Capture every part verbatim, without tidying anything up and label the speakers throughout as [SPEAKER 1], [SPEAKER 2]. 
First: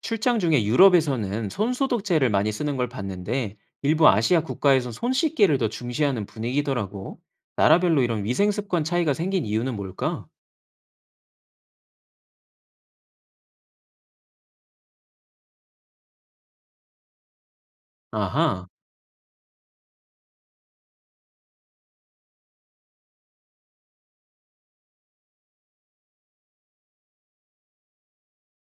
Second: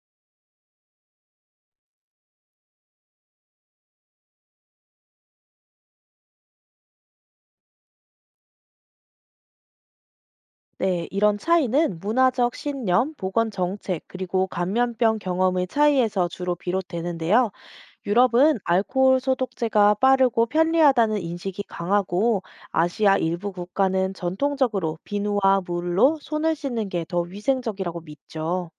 [SPEAKER 1] 출장 중에 유럽에서는 손소독제를 많이 쓰는 걸 봤는데 일부 아시아 국가에선 손 씻기를 더 중시하는 분위기더라고. 나라별로 이런 위생 습관 차이가 생긴 이유는 뭘까?
[SPEAKER 2] 네, 이런 차이는 문화적 신념, 보건 정책, 그리고 감염병 경험의 차이에서 주로 비롯되는데요. 유럽은
[SPEAKER 1] 아하,
[SPEAKER 2] 알코올 소독제가 빠르고 편리하다는 인식이 강하고 아시아 일부 국가는 전통적으로 비누와 물로 손을 씻는 게 더 위생적이라고 믿죠.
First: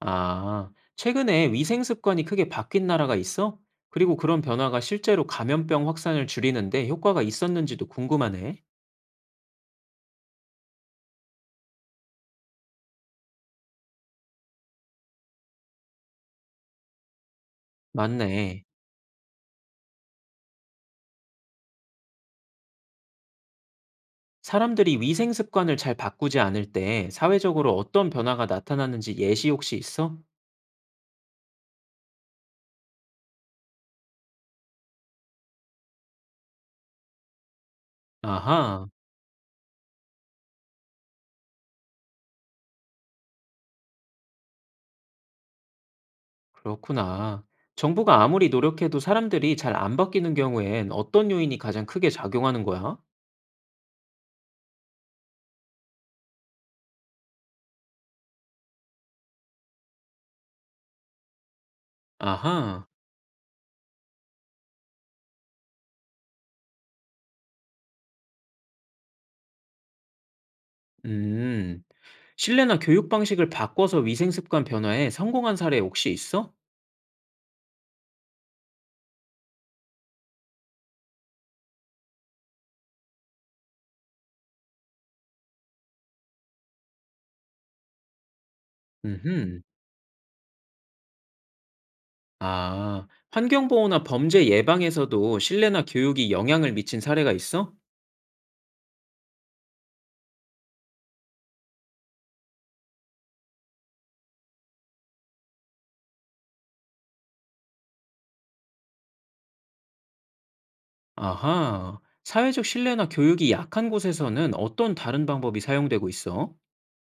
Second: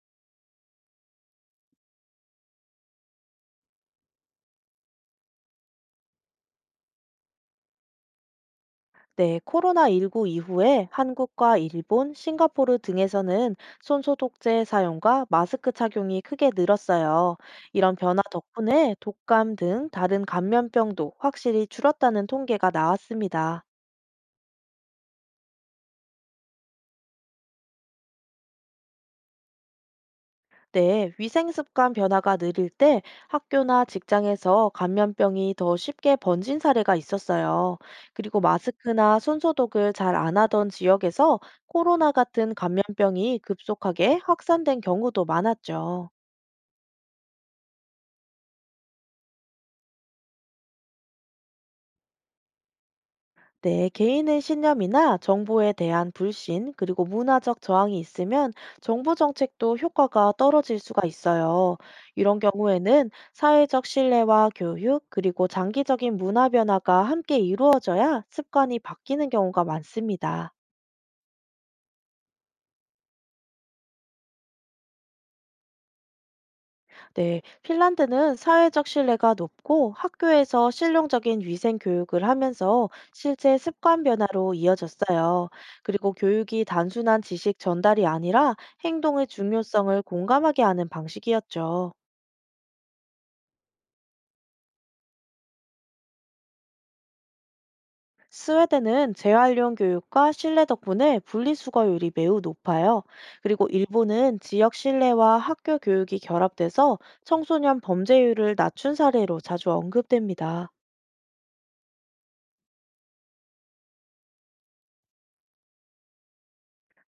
[SPEAKER 1] 아, 최근에 위생 습관이 크게 바뀐 나라가 있어? 그리고 그런 변화가 실제로 감염병 확산을 줄이는데 효과가 있었는지도 궁금하네.
[SPEAKER 2] 네, 코로나십구 이후에 한국과 일본, 싱가포르 등에서는 손 소독제 사용과 마스크 착용이 크게 늘었어요. 이런 변화
[SPEAKER 1] 맞네.
[SPEAKER 2] 덕분에 독감 등 다른 감염병도 확실히 줄었다는 통계가 나왔습니다.
[SPEAKER 1] 사람들이 위생 습관을 잘 바꾸지 않을 때 사회적으로 어떤 변화가 나타나는지 예시 혹시 있어?
[SPEAKER 2] 네, 위생 습관 변화가 느릴 때 학교나 직장에서 감염병이 더 쉽게 번진 사례가 있었어요. 그리고
[SPEAKER 1] 아하.
[SPEAKER 2] 마스크나 손소독을 잘 안 하던 지역에서 코로나 같은 감염병이 급속하게 확산된 경우도 많았죠.
[SPEAKER 1] 그렇구나. 정부가 아무리 노력해도 사람들이 잘 안 바뀌는 경우엔 어떤 요인이 가장 크게 작용하는 거야?
[SPEAKER 2] 네, 개인의 신념이나 정보에 대한 불신, 그리고 문화적 저항이 있으면 정부 정책도 효과가 떨어질 수가 있어요. 이런
[SPEAKER 1] 아하.
[SPEAKER 2] 경우에는 사회적 신뢰와 교육, 그리고 장기적인 문화 변화가 함께 이루어져야 습관이 바뀌는 경우가 많습니다.
[SPEAKER 1] 음. 신뢰나 교육 방식을 바꿔서 위생 습관 변화에 성공한 사례 혹시 있어?
[SPEAKER 2] 네, 핀란드는 사회적 신뢰가 높고 학교에서 실용적인 위생 교육을 하면서 실제 습관 변화로 이어졌어요. 그리고 교육이 단순한 지식 전달이 아니라 행동의
[SPEAKER 1] 음흠.
[SPEAKER 2] 중요성을 공감하게 하는 방식이었죠.
[SPEAKER 1] 아, 환경보호나 범죄 예방에서도 신뢰나 교육이 영향을 미친 사례가 있어?
[SPEAKER 2] 스웨덴은 재활용 교육과 신뢰 덕분에 분리수거율이 매우 높아요. 그리고 일본은 지역 신뢰와 학교 교육이 결합돼서 청소년 범죄율을 낮춘 사례로 자주 언급됩니다.
[SPEAKER 1] 아하. 사회적 신뢰나 교육이 약한 곳에서는 어떤 다른 방법이 사용되고 있어?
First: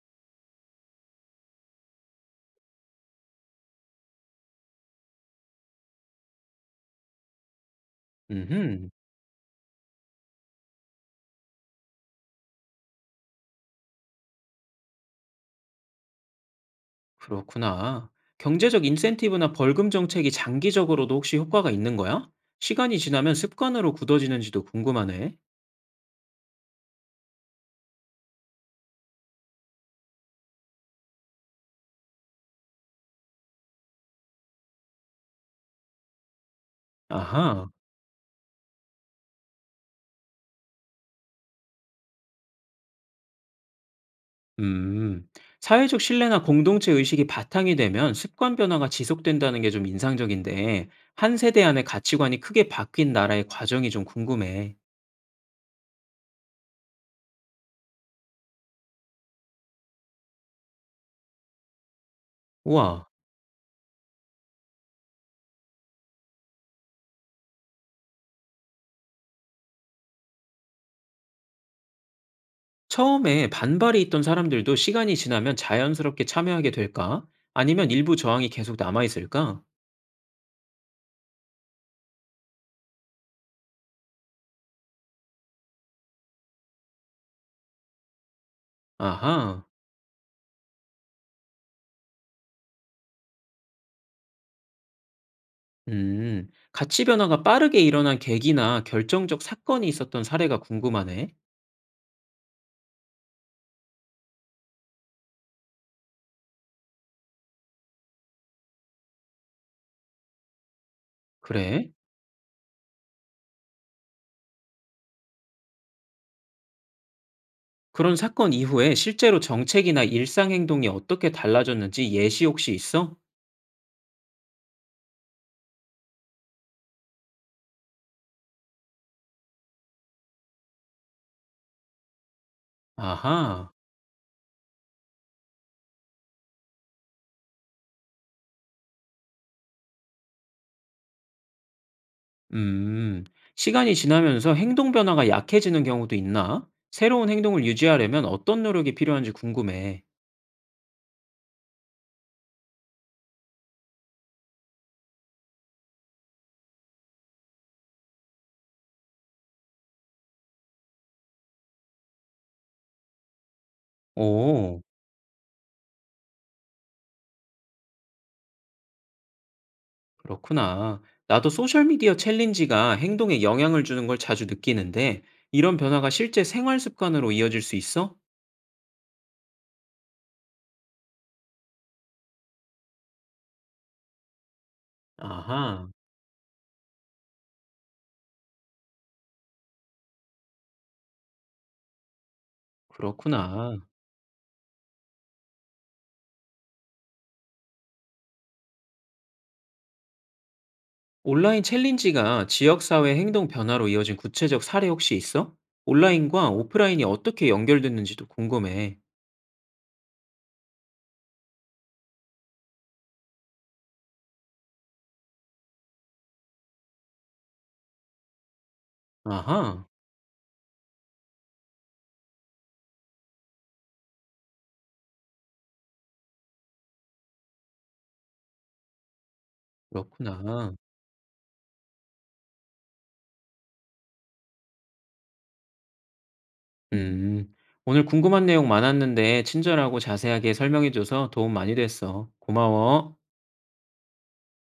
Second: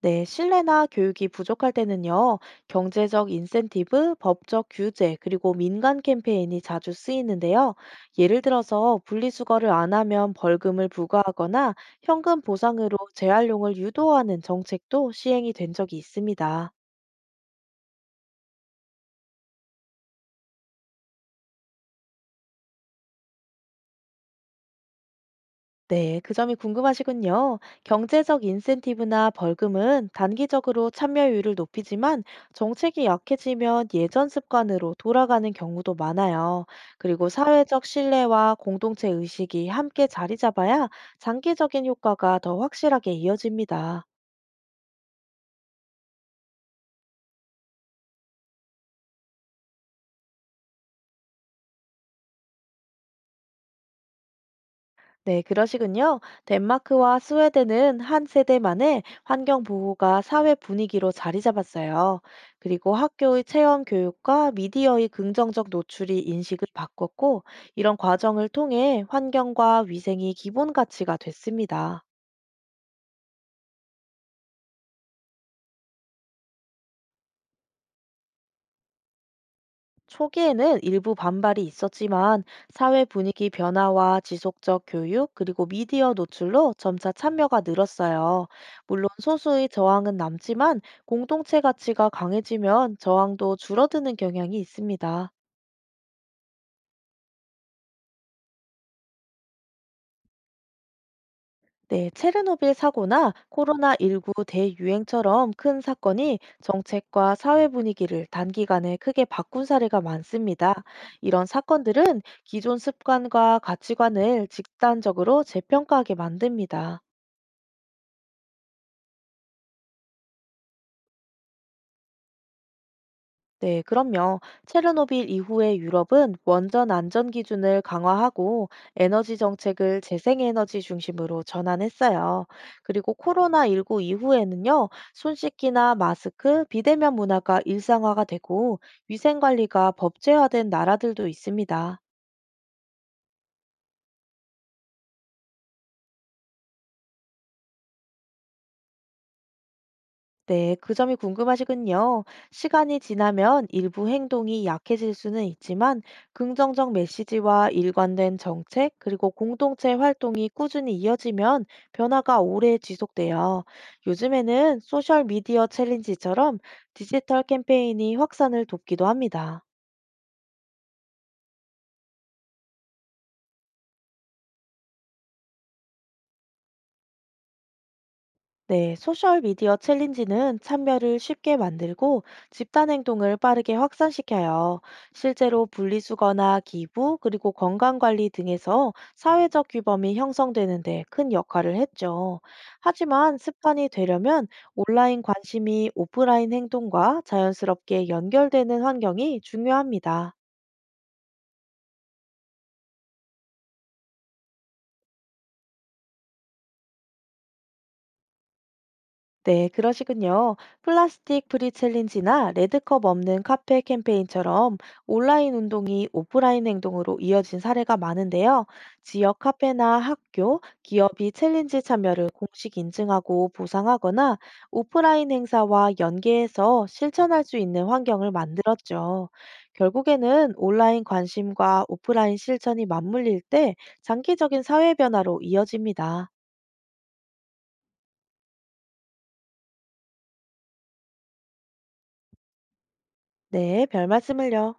[SPEAKER 2] 네, 신뢰나 교육이 부족할 때는요, 경제적 인센티브, 법적 규제, 그리고 민간 캠페인이 자주 쓰이는데요. 예를
[SPEAKER 1] 음흠.
[SPEAKER 2] 들어서 분리수거를 안 하면 벌금을 부과하거나 현금 보상으로 재활용을 유도하는 정책도 시행이 된 적이 있습니다.
[SPEAKER 1] 그렇구나. 경제적 인센티브나 벌금 정책이 장기적으로도 혹시 효과가 있는 거야? 시간이 지나면 습관으로 굳어지는지도 궁금하네.
[SPEAKER 2] 네, 그 점이 궁금하시군요. 경제적 인센티브나 벌금은 단기적으로 참여율을 높이지만 정책이 약해지면 예전 습관으로 돌아가는 경우도 많아요. 그리고
[SPEAKER 1] 아하,
[SPEAKER 2] 사회적 신뢰와 공동체 의식이 함께 자리 잡아야 장기적인 효과가 더 확실하게 이어집니다.
[SPEAKER 1] 음. 사회적 신뢰나 공동체 의식이 바탕이 되면 습관 변화가 지속된다는 게 좀 인상적인데, 한 세대 안에 가치관이 크게 바뀐 나라의 과정이 좀 궁금해.
[SPEAKER 2] 네, 그러시군요. 덴마크와 스웨덴은 한 세대만에 환경 보호가 사회 분위기로 자리 잡았어요. 그리고
[SPEAKER 1] 우와,
[SPEAKER 2] 학교의 체험 교육과 미디어의 긍정적 노출이 인식을 바꿨고, 이런 과정을 통해 환경과 위생이 기본 가치가 됐습니다.
[SPEAKER 1] 처음에 반발이 있던 사람들도 시간이 지나면 자연스럽게 참여하게 될까? 아니면 일부 저항이 계속 남아있을까?
[SPEAKER 2] 초기에는 일부 반발이 있었지만 사회 분위기 변화와 지속적 교육 그리고 미디어 노출로 점차 참여가 늘었어요. 물론
[SPEAKER 1] 아하.
[SPEAKER 2] 소수의 저항은 남지만 공동체 가치가 강해지면 저항도 줄어드는 경향이 있습니다.
[SPEAKER 1] 음, 가치 변화가 빠르게 일어난 계기나 결정적 사건이 있었던 사례가 궁금하네.
[SPEAKER 2] 네, 체르노빌 사고나 코로나십구 대유행처럼 큰 사건이 정책과 사회 분위기를 단기간에 크게 바꾼 사례가 많습니다. 이런
[SPEAKER 1] 그래?
[SPEAKER 2] 사건들은 기존 습관과 가치관을 집단적으로 재평가하게 만듭니다.
[SPEAKER 1] 그런 사건 이후에 실제로 정책이나 일상 행동이 어떻게 달라졌는지 예시 혹시 있어?
[SPEAKER 2] 네, 그럼요. 체르노빌 이후에 유럽은 원전 안전 기준을 강화하고 에너지 정책을 재생에너지 중심으로 전환했어요. 그리고
[SPEAKER 1] 아하.
[SPEAKER 2] 코로나십구 이후에는요, 손 씻기나 마스크, 비대면 문화가 일상화가 되고 위생 관리가 법제화된 나라들도 있습니다.
[SPEAKER 1] 음, 시간이 지나면서 행동 변화가 약해지는 경우도 있나? 새로운 행동을 유지하려면 어떤 노력이 필요한지 궁금해.
[SPEAKER 2] 네, 그 점이 궁금하시군요. 시간이 지나면 일부 행동이 약해질 수는 있지만 긍정적 메시지와 일관된 정책 그리고 공동체 활동이 꾸준히 이어지면 변화가 오래 지속돼요. 요즘에는
[SPEAKER 1] 오,
[SPEAKER 2] 소셜 미디어 챌린지처럼 디지털 캠페인이 확산을 돕기도 합니다.
[SPEAKER 1] 그렇구나. 나도 소셜미디어 챌린지가 행동에 영향을 주는 걸 자주 느끼는데, 이런 변화가 실제 생활 습관으로 이어질 수 있어?
[SPEAKER 2] 네, 소셜미디어 챌린지는 참여를 쉽게 만들고 집단행동을 빠르게 확산시켜요. 실제로
[SPEAKER 1] 아하.
[SPEAKER 2] 분리수거나 기부, 그리고 건강관리 등에서 사회적 규범이 형성되는 데 큰 역할을 했죠. 하지만
[SPEAKER 1] 그렇구나.
[SPEAKER 2] 습관이 되려면 온라인 관심이 오프라인 행동과 자연스럽게 연결되는 환경이 중요합니다.
[SPEAKER 1] 온라인 챌린지가 지역사회 행동 변화로 이어진 구체적 사례 혹시 있어? 온라인과 오프라인이 어떻게 연결됐는지도 궁금해.
[SPEAKER 2] 네, 그러시군요. 플라스틱 프리 챌린지나 레드컵 없는 카페 캠페인처럼 온라인 운동이 오프라인 행동으로 이어진 사례가 많은데요. 지역
[SPEAKER 1] 아하.
[SPEAKER 2] 카페나 학교, 기업이 챌린지 참여를 공식 인증하고 보상하거나 오프라인 행사와 연계해서 실천할 수 있는 환경을 만들었죠.
[SPEAKER 1] 그렇구나.
[SPEAKER 2] 결국에는 온라인 관심과 오프라인 실천이 맞물릴 때 장기적인 사회 변화로 이어집니다.
[SPEAKER 1] 음. 오늘 궁금한 내용 많았는데 친절하고 자세하게 설명해줘서 도움 많이 됐어. 고마워.
[SPEAKER 2] 네, 별 말씀을요.